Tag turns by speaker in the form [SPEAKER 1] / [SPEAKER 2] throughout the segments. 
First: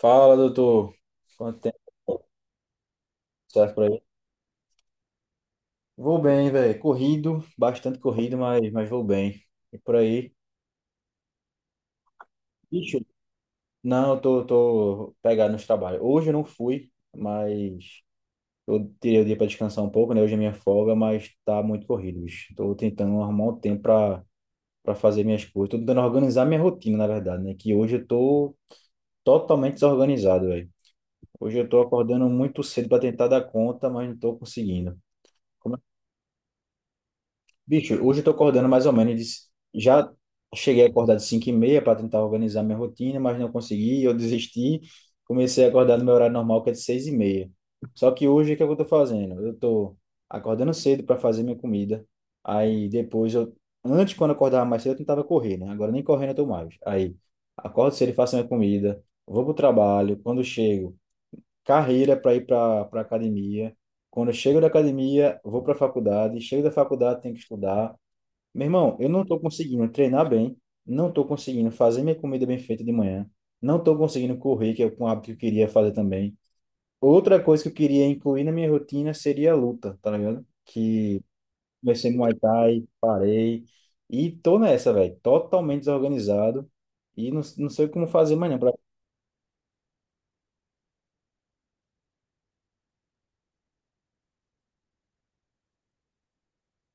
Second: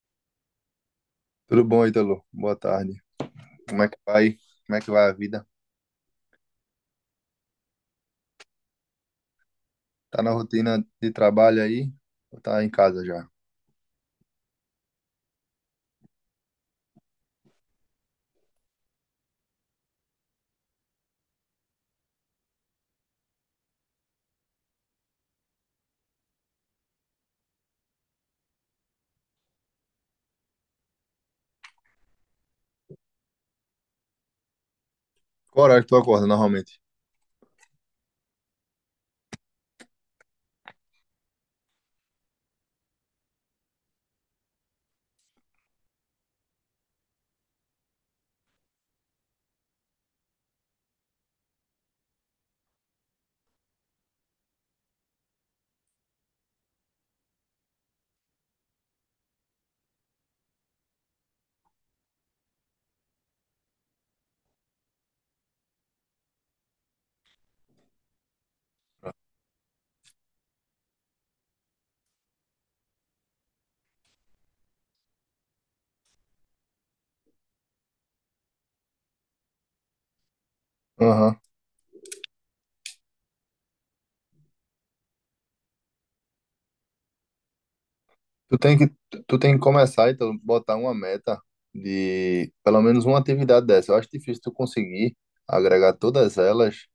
[SPEAKER 1] Fala, doutor. Quanto
[SPEAKER 2] Tudo bom,
[SPEAKER 1] tempo
[SPEAKER 2] Ítalo? Boa tarde.
[SPEAKER 1] serve
[SPEAKER 2] Como
[SPEAKER 1] por
[SPEAKER 2] é que
[SPEAKER 1] aí?
[SPEAKER 2] vai? Como é que vai a vida?
[SPEAKER 1] Vou bem, velho. Corrido, bastante corrido, mas vou bem. E por
[SPEAKER 2] Tá
[SPEAKER 1] aí?
[SPEAKER 2] na rotina de trabalho aí? Ou tá em
[SPEAKER 1] Bicho,
[SPEAKER 2] casa já?
[SPEAKER 1] não, eu tô pegado nos trabalhos. Hoje eu não fui, mas eu tirei o dia pra descansar um pouco, né? Hoje é minha folga, mas tá muito corrido, bicho. Tô tentando arrumar um tempo pra fazer minhas coisas. Tô tentando organizar minha rotina, na verdade, né? Que hoje eu tô totalmente desorganizado, velho. Hoje eu tô acordando muito cedo pra tentar dar conta, mas não tô conseguindo.
[SPEAKER 2] Qual horário que tu acorda normalmente?
[SPEAKER 1] Bicho, hoje eu tô acordando mais ou menos. Já cheguei a acordar de 5:30 para tentar organizar minha rotina, mas não consegui, eu desisti. Comecei a acordar no meu horário normal, que é de 6:30. Só que hoje, o que é que eu tô fazendo? Eu tô acordando cedo para fazer minha comida. Aí depois eu... Antes, quando eu acordava mais cedo, eu tentava correr, né? Agora nem correndo eu tô mais. Aí, acordo cedo e faço minha comida. Vou pro trabalho. Quando chego, carreira para ir pra academia. Quando eu chego da academia, vou pra faculdade. Chego da faculdade, tenho que estudar. Meu irmão, eu não estou conseguindo treinar bem, não estou conseguindo fazer minha comida bem feita de manhã, não estou conseguindo correr, que é um hábito que eu queria fazer também. Outra coisa que eu queria incluir na minha rotina seria a luta, tá ligado? Que
[SPEAKER 2] Aham.
[SPEAKER 1] comecei Muay Thai, parei, e tô nessa, velho, totalmente desorganizado, e não sei como fazer amanhã
[SPEAKER 2] Tu
[SPEAKER 1] pra
[SPEAKER 2] tem que, tu tem que começar, Ítalo, botar uma meta de pelo menos uma atividade dessa. Eu acho difícil tu conseguir agregar todas elas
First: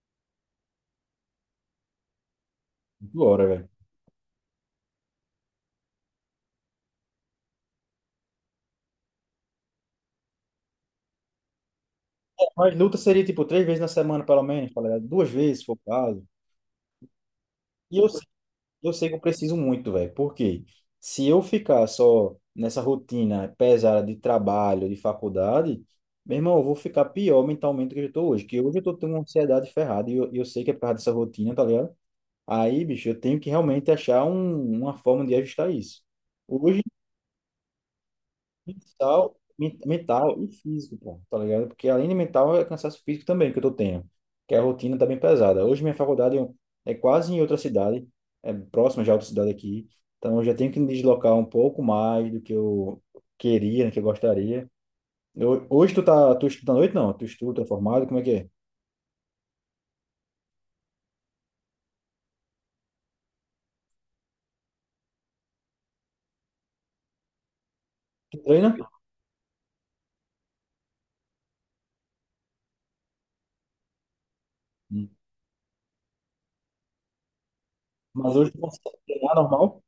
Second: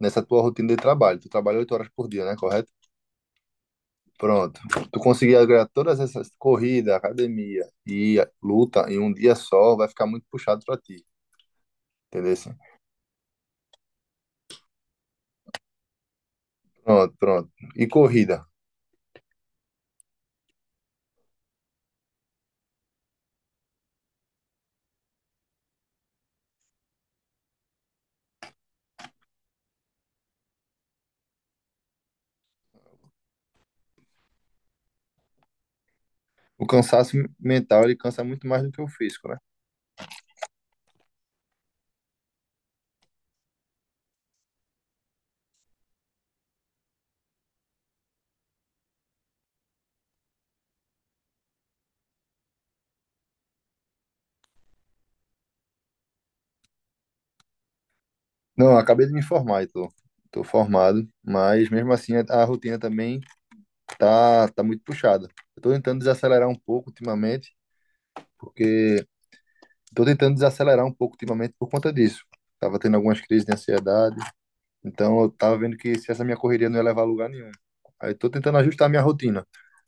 [SPEAKER 2] nessa tua rotina de trabalho. Tu trabalha 8 horas por dia, né? Correto?
[SPEAKER 1] hora, velho.
[SPEAKER 2] Pronto. Tu conseguir agregar todas essas corrida, academia e luta em um dia só, vai ficar muito puxado pra ti. Entendeu?
[SPEAKER 1] Mas luta seria tipo três vezes na semana, pelo menos, tá ligado? Duas vezes, se for o caso.
[SPEAKER 2] Pronto, pronto. E
[SPEAKER 1] Eu
[SPEAKER 2] corrida.
[SPEAKER 1] eu sei que eu preciso muito, velho, porque se eu ficar só nessa rotina pesada de trabalho, de faculdade, meu irmão, eu vou ficar pior mentalmente do que eu estou hoje, que hoje eu tô tendo uma ansiedade ferrada e eu sei que é por causa dessa rotina, tá ligado? Aí, bicho, eu tenho que realmente achar uma forma de ajustar isso.
[SPEAKER 2] O
[SPEAKER 1] Hoje,
[SPEAKER 2] cansaço mental, ele cansa muito mais do que o físico,
[SPEAKER 1] Mental,
[SPEAKER 2] né?
[SPEAKER 1] mental e físico, pô, tá ligado? Porque além de mental, é cansaço físico também que eu tô tendo, que é a rotina tá bem pesada. Hoje minha faculdade é quase em outra cidade, é próxima já a outra cidade aqui, então eu já tenho que me deslocar um pouco mais do que eu queria, né, que eu gostaria. Hoje tu estuda à noite? Não, tu é formado, como é que é?
[SPEAKER 2] Não, eu acabei de me formar e tô formado, mas mesmo assim a rotina também tá muito puxada. Eu tô tentando desacelerar um pouco ultimamente,
[SPEAKER 1] Tu treina?
[SPEAKER 2] porque tô tentando desacelerar um pouco ultimamente por conta disso. Tava tendo algumas crises de ansiedade,
[SPEAKER 1] Hum.
[SPEAKER 2] então eu tava vendo que se essa minha correria não ia levar a lugar nenhum. Aí tô
[SPEAKER 1] Mas hoje tu
[SPEAKER 2] tentando ajustar a
[SPEAKER 1] consegue
[SPEAKER 2] minha
[SPEAKER 1] treinar
[SPEAKER 2] rotina.
[SPEAKER 1] normal?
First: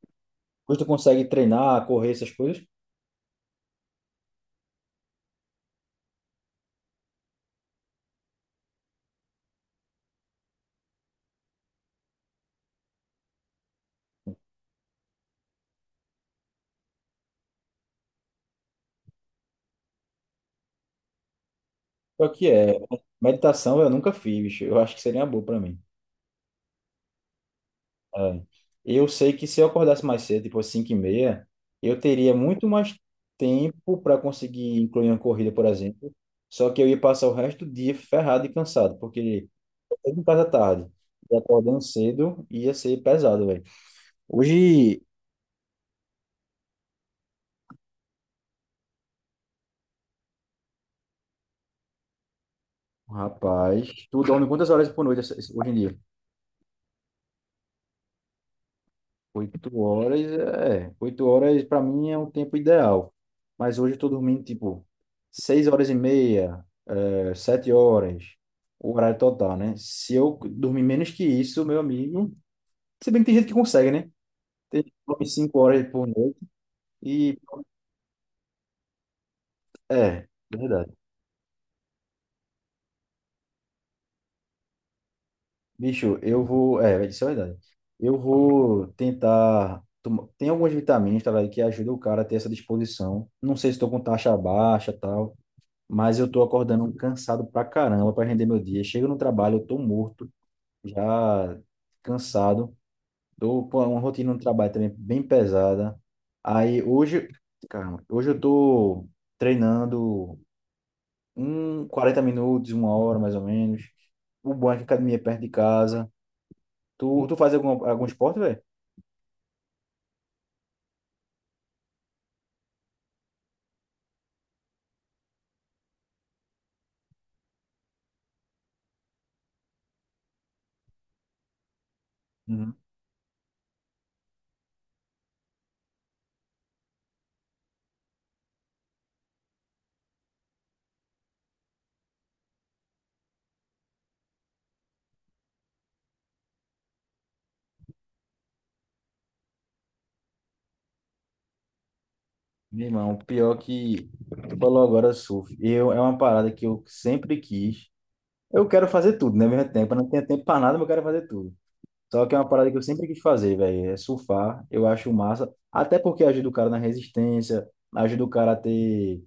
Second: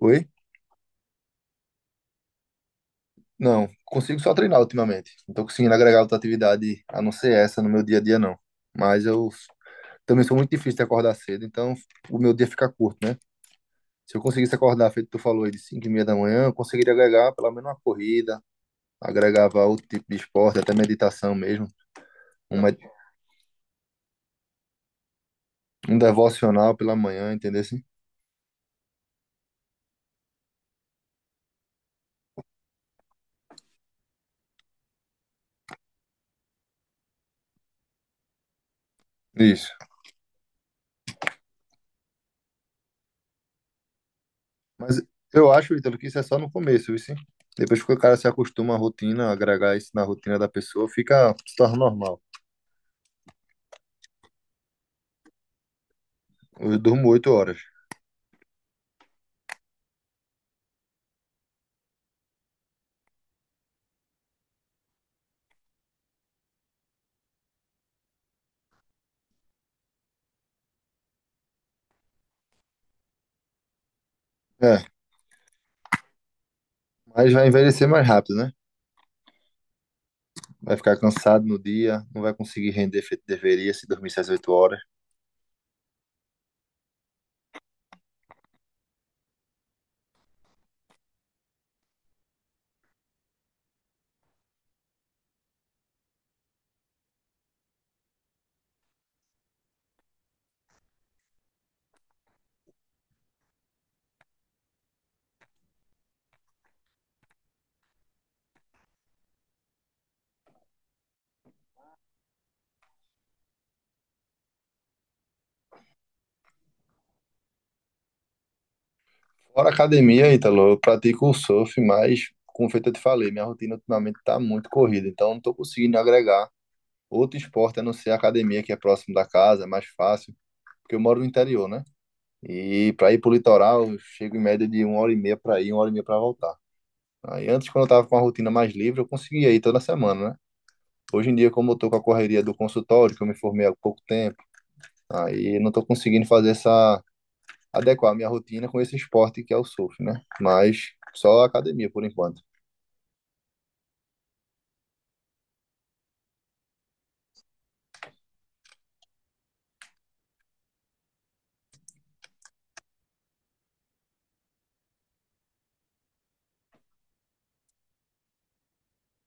[SPEAKER 2] Oi?
[SPEAKER 1] Hoje tu consegue treinar, correr, essas coisas?
[SPEAKER 2] Não, consigo só treinar ultimamente. Não tô conseguindo agregar outra atividade a não ser essa no meu dia a dia, não. Mas eu também sou muito difícil de acordar cedo, então o meu dia fica curto, né? Se eu conseguisse acordar, feito tu falou aí, de 5h30 da manhã, eu conseguiria agregar pelo menos uma corrida, agregava outro tipo de esporte, até meditação mesmo,
[SPEAKER 1] Só que
[SPEAKER 2] um,
[SPEAKER 1] é,
[SPEAKER 2] med-
[SPEAKER 1] meditação eu nunca fiz, eu acho que seria uma boa pra mim.
[SPEAKER 2] um devocional pela manhã, entendeu? Assim?
[SPEAKER 1] É. Eu sei que se eu acordasse mais cedo, tipo às 5h30, eu teria muito mais tempo para conseguir incluir uma corrida, por exemplo. Só que eu ia passar o resto do dia ferrado e cansado, porque
[SPEAKER 2] Isso.
[SPEAKER 1] eu em casa tarde e acordando cedo ia ser pesado, velho.
[SPEAKER 2] Mas
[SPEAKER 1] Hoje,
[SPEAKER 2] eu acho, Ítalo, que isso é só no começo, viu? Sim? Depois que o cara se acostuma à rotina, agregar isso na rotina da pessoa, fica, se torna normal.
[SPEAKER 1] rapaz, tu dorme quantas horas por noite hoje em dia?
[SPEAKER 2] Eu durmo 8 horas.
[SPEAKER 1] Oito horas, é. Oito horas para mim é um tempo ideal. Mas hoje eu tô dormindo tipo 6 horas e meia, é, 7 horas, o horário total, né? Se eu dormir menos que isso, meu amigo. Se bem que tem gente que consegue, né? Tem
[SPEAKER 2] É,
[SPEAKER 1] gente que dorme 5 horas por noite
[SPEAKER 2] mas
[SPEAKER 1] e.
[SPEAKER 2] vai envelhecer mais rápido, né?
[SPEAKER 1] É,
[SPEAKER 2] Vai
[SPEAKER 1] verdade.
[SPEAKER 2] ficar cansado no dia, não vai conseguir render feito deveria se dormir 6, 8 horas.
[SPEAKER 1] Bicho, eu vou. É, isso é verdade. Eu vou tentar. Tomar- Tem algumas vitaminas, tá, velho, que ajudam o cara a ter essa disposição. Não sei se estou com taxa baixa e tal. Mas eu tô acordando cansado pra caramba pra render meu dia. Chego no trabalho, eu tô morto, já cansado. Tô com uma rotina no trabalho também bem pesada. Aí hoje, caramba, hoje eu tô treinando um 40 minutos, 1 hora mais ou menos. O bom é que a academia é perto de casa. Tu faz algum esporte, velho?
[SPEAKER 2] Fora a academia, Ítalo, eu pratico o surf, mas, como feito eu te falei, minha rotina ultimamente tá muito corrida, então não tô conseguindo agregar outro esporte a não ser a academia, que é próximo da casa, é mais fácil, porque eu moro no interior, né?
[SPEAKER 1] Uhum.
[SPEAKER 2] E para ir pro litoral, eu chego em média de uma hora e meia para ir, uma hora e meia para voltar. Aí antes, quando eu tava com uma rotina mais livre, eu conseguia ir toda semana, né? Hoje em dia, como eu tô com a correria do consultório, que eu me formei há pouco tempo, aí não tô conseguindo fazer essa, adequar a minha rotina com esse esporte que é o surf, né? Mas só academia por enquanto.
[SPEAKER 1] Meu irmão, pior que tu falou agora surf. Eu, é uma parada que eu sempre quis. Eu quero fazer tudo, né? Ao mesmo tempo, eu não tenho tempo pra nada, mas eu quero fazer tudo. Só que é uma parada que eu sempre quis fazer, velho. É surfar. Eu acho massa. Até porque ajuda o cara na resistência, ajuda o cara a ter.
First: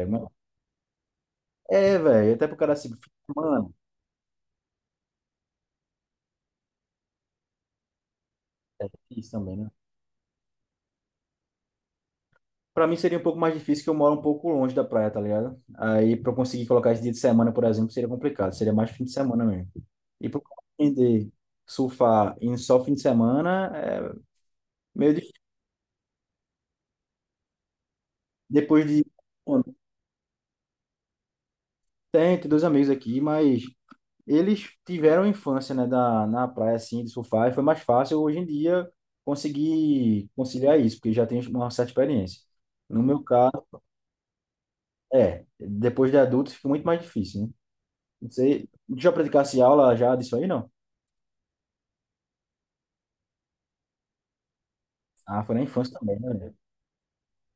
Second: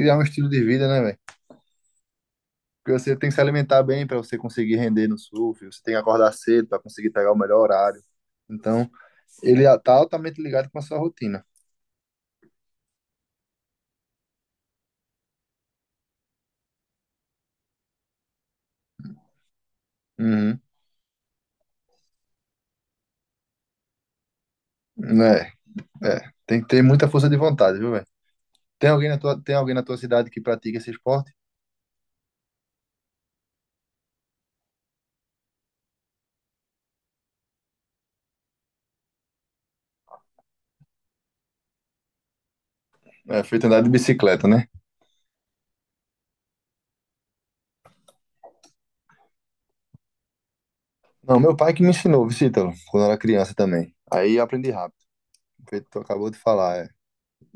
[SPEAKER 2] E é um
[SPEAKER 1] uma-
[SPEAKER 2] estilo de vida, né, velho?
[SPEAKER 1] é velho. Até pro cara se.
[SPEAKER 2] Porque você tem que se
[SPEAKER 1] Mano,
[SPEAKER 2] alimentar bem para você conseguir render no surf, você tem que acordar cedo para conseguir pegar o melhor horário. Então,
[SPEAKER 1] isso também,
[SPEAKER 2] ele
[SPEAKER 1] né?
[SPEAKER 2] tá altamente ligado com a sua rotina.
[SPEAKER 1] Pra mim seria um pouco mais difícil que eu moro um pouco longe da praia, tá ligado? Aí pra eu conseguir colocar esse dia de semana, por exemplo, seria complicado. Seria mais fim de semana mesmo. E pra eu
[SPEAKER 2] Uhum.
[SPEAKER 1] aprender surfar em só fim de semana, é meio difícil.
[SPEAKER 2] É, é. Tem que ter muita força de vontade, viu, velho?
[SPEAKER 1] Depois
[SPEAKER 2] Tem
[SPEAKER 1] de.
[SPEAKER 2] alguém na tua, tem
[SPEAKER 1] Bom,
[SPEAKER 2] alguém na tua cidade que pratica esse esporte?
[SPEAKER 1] tem, dois amigos aqui, mas eles tiveram infância, né, na praia, assim, de surfar, e foi mais fácil hoje em dia conseguir conciliar isso, porque já tem uma certa experiência. No meu
[SPEAKER 2] É,
[SPEAKER 1] caso,
[SPEAKER 2] feito andar de bicicleta, né?
[SPEAKER 1] é, depois de adulto fica muito mais difícil, né? Não sei, já praticasse aula já disso aí, não?
[SPEAKER 2] Não, meu pai que me ensinou, Vicítalo, quando eu era criança também. Aí eu aprendi rápido.
[SPEAKER 1] Ah, foi na
[SPEAKER 2] Que
[SPEAKER 1] infância
[SPEAKER 2] tu
[SPEAKER 1] também,
[SPEAKER 2] acabou de
[SPEAKER 1] né?
[SPEAKER 2] falar, é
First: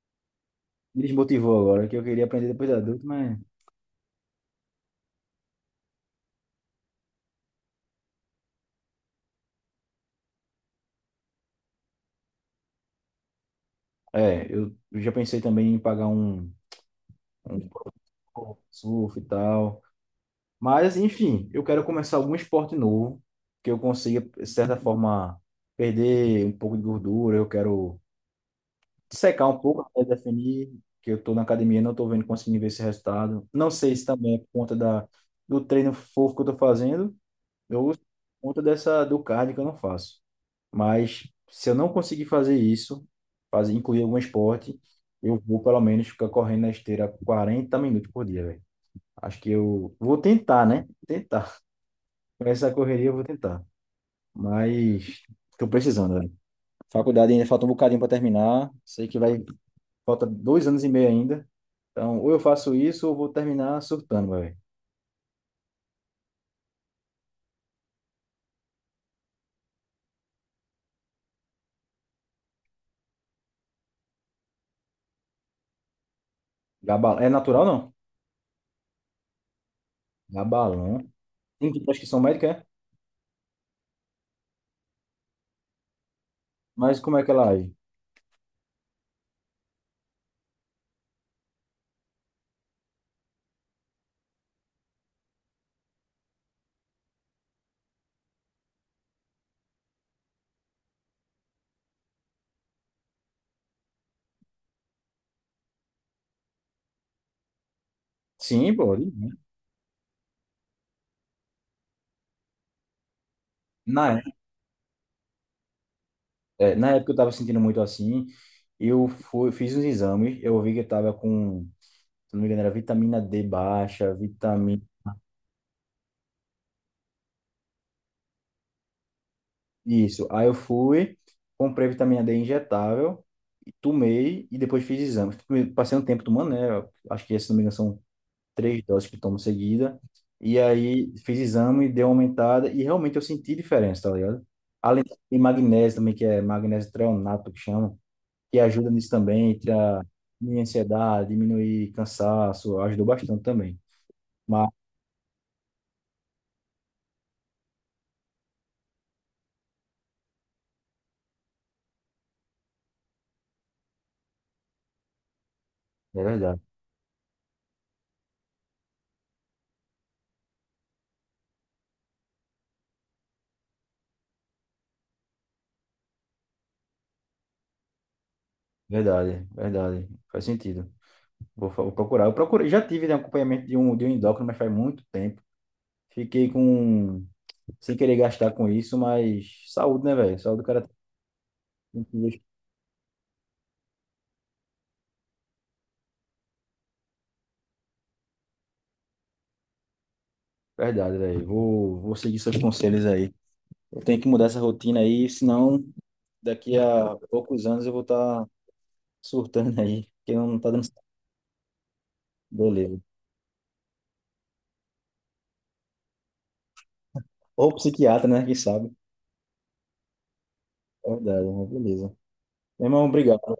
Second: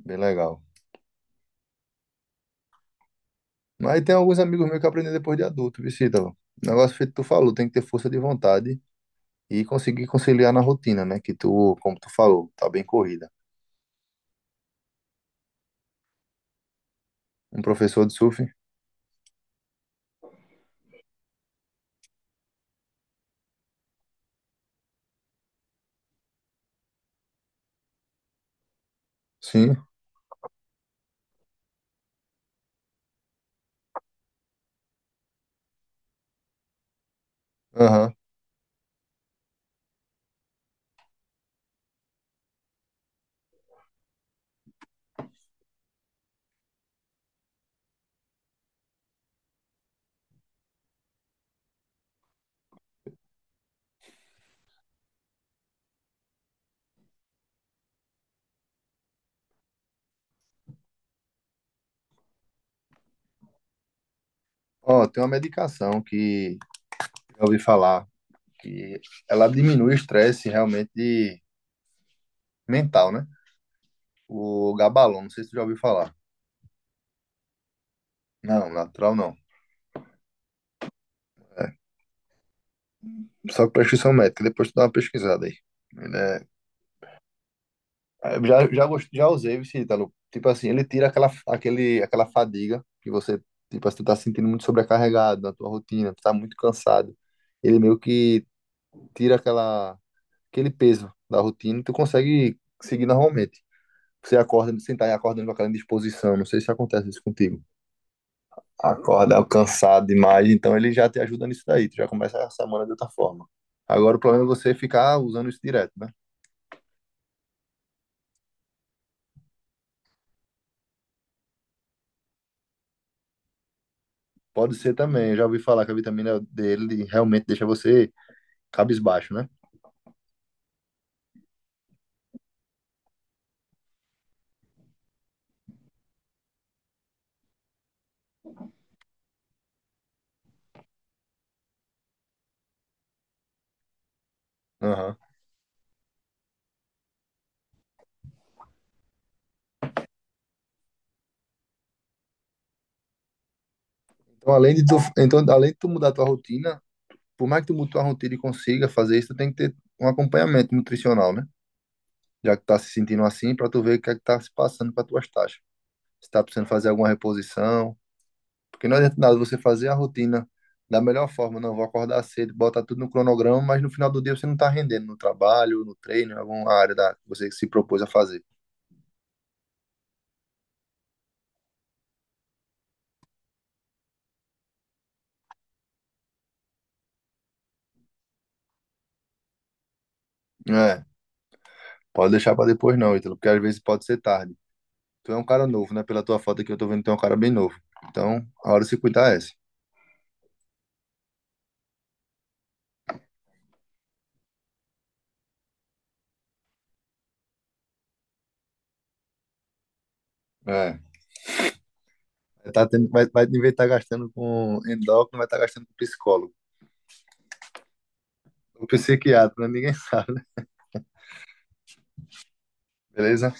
[SPEAKER 2] bem legal.
[SPEAKER 1] Me desmotivou agora, que eu queria aprender depois de adulto, mas...
[SPEAKER 2] Mas tem alguns amigos meus que aprendem depois de adulto, viu, Ítalo? O negócio feito que tu falou, tem que ter força de vontade e conseguir conciliar na rotina, né? Que tu, como tu falou, tá bem corrida.
[SPEAKER 1] É, eu já pensei também em pagar
[SPEAKER 2] Um
[SPEAKER 1] um
[SPEAKER 2] professor de surf?
[SPEAKER 1] surf e tal. Mas, enfim, eu quero começar algum esporte novo, que eu consiga, de certa forma, perder um pouco de gordura. Eu quero secar um
[SPEAKER 2] Sim.
[SPEAKER 1] pouco até definir que eu estou na academia, não estou vendo, conseguindo ver esse resultado. Não sei se também é por conta da, do treino fofo que eu estou fazendo ou por
[SPEAKER 2] Aham.
[SPEAKER 1] conta dessa, do cardio que eu não faço. Mas, se eu não conseguir fazer isso, fazer, incluir algum esporte, eu vou, pelo menos, ficar correndo na esteira 40 minutos por dia, velho. Acho que eu vou tentar, né? Tentar. Com essa correria eu vou tentar. Mas tô precisando, velho. Faculdade ainda falta um bocadinho para terminar. Sei que vai. Falta 2 anos e meio ainda. Então, ou eu faço isso ou vou terminar surtando, velho.
[SPEAKER 2] Ó, tem uma medicação que eu ouvi falar que ela diminui o estresse realmente mental, né? O Gabalon, não sei se tu já ouviu falar.
[SPEAKER 1] Gabal... É natural, não?
[SPEAKER 2] Não, natural não.
[SPEAKER 1] Gabalão. Tem que prescrição médica, é?
[SPEAKER 2] Só com prescrição médica, depois tu dá uma pesquisada aí. Ele é...
[SPEAKER 1] Mas como é que ela age?
[SPEAKER 2] Eu Já usei o Vitalo. Tipo assim, ele tira aquela, aquele, aquela fadiga que você, tipo assim, tu tá sentindo muito sobrecarregado na tua rotina, tu tá muito cansado. Ele meio que tira aquela, aquele, peso da rotina e tu consegue seguir normalmente. Você acorda, sentar e acordando com aquela disposição. Não sei se acontece isso contigo.
[SPEAKER 1] Sim, pô. Ali, né?
[SPEAKER 2] Acorda cansado demais, então ele já te ajuda nisso daí. Tu já começa a semana de outra forma.
[SPEAKER 1] Na,
[SPEAKER 2] Agora o
[SPEAKER 1] é-
[SPEAKER 2] problema é você ficar usando isso direto, né?
[SPEAKER 1] É, na época eu tava sentindo muito assim. Eu fui, fiz uns exames. Eu vi que eu tava com, se não me engano, era vitamina D baixa,
[SPEAKER 2] Pode
[SPEAKER 1] vitamina
[SPEAKER 2] ser também, eu já ouvi falar que a vitamina dele realmente deixa você cabisbaixo, né?
[SPEAKER 1] Isso. Aí eu fui, comprei vitamina D injetável, e tomei e depois fiz exames. Passei um tempo tomando, né? eu Acho que, se não me engano, são três doses que tomo seguida. E aí fiz exame, deu uma aumentada e realmente eu senti diferença, tá ligado? Além
[SPEAKER 2] Aham.
[SPEAKER 1] de magnésio também, que é magnésio treonato que chama, que ajuda nisso também, para diminuir ansiedade, diminuir cansaço, ajudou bastante também.
[SPEAKER 2] Então,
[SPEAKER 1] Mas
[SPEAKER 2] além de tu mudar tua rotina, por mais que tu mude tua rotina e consiga fazer isso, tu tem que ter um acompanhamento nutricional, né? Já que tá se sentindo assim, pra tu ver o que é que tá se passando com as tuas taxas.
[SPEAKER 1] é
[SPEAKER 2] Se tá
[SPEAKER 1] verdade,
[SPEAKER 2] precisando fazer alguma reposição, porque não adianta nada você fazer a rotina da melhor forma, não, vou acordar cedo, botar tudo no cronograma, mas no final do dia você não tá rendendo no trabalho, no treino, em alguma área da que você se propôs a fazer.
[SPEAKER 1] verdade, verdade. Faz sentido. Vou, vou procurar. Eu procurei, já tive né, acompanhamento de um endócrino, mas faz muito tempo. Fiquei com, sem querer gastar com isso, mas saúde, né, velho? Saúde do cara
[SPEAKER 2] É,
[SPEAKER 1] tem
[SPEAKER 2] pode
[SPEAKER 1] que
[SPEAKER 2] deixar pra depois não, Ítalo, porque às vezes pode ser tarde. Tu é um cara novo, né? Pela tua foto aqui, eu tô vendo que tu é um cara bem novo. Então, a hora de se cuidar é essa.
[SPEAKER 1] verdade, velho. Vou seguir seus conselhos aí. Eu tenho que mudar essa rotina aí, senão daqui a poucos anos eu vou estar surtando aí, porque não tá dando certo.
[SPEAKER 2] É. Tá
[SPEAKER 1] Beleza.
[SPEAKER 2] tendo, vai, em vez de estar gastando com endócrino, vai estar gastando com psicólogo.
[SPEAKER 1] Ou psiquiatra, né? Quem
[SPEAKER 2] Ou
[SPEAKER 1] sabe?
[SPEAKER 2] psiquiatra, né? Ninguém sabe, né?
[SPEAKER 1] É verdade, mas beleza. Meu irmão, obrigado.
[SPEAKER 2] Beleza?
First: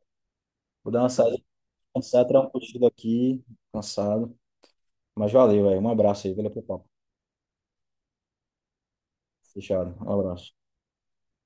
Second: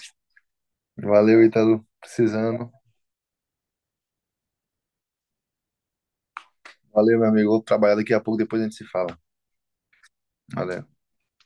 [SPEAKER 1] Vou dar uma saída,
[SPEAKER 2] Valeu, Ítalo.
[SPEAKER 1] descansar, tirar um
[SPEAKER 2] Precisando.
[SPEAKER 1] cochilo aqui, cansado. Mas valeu, velho. Um abraço aí, valeu pelo papo.
[SPEAKER 2] Valeu, meu amigo. Vou trabalhar daqui a pouco, depois a gente se fala.
[SPEAKER 1] Fechado. Um abraço.
[SPEAKER 2] Valeu.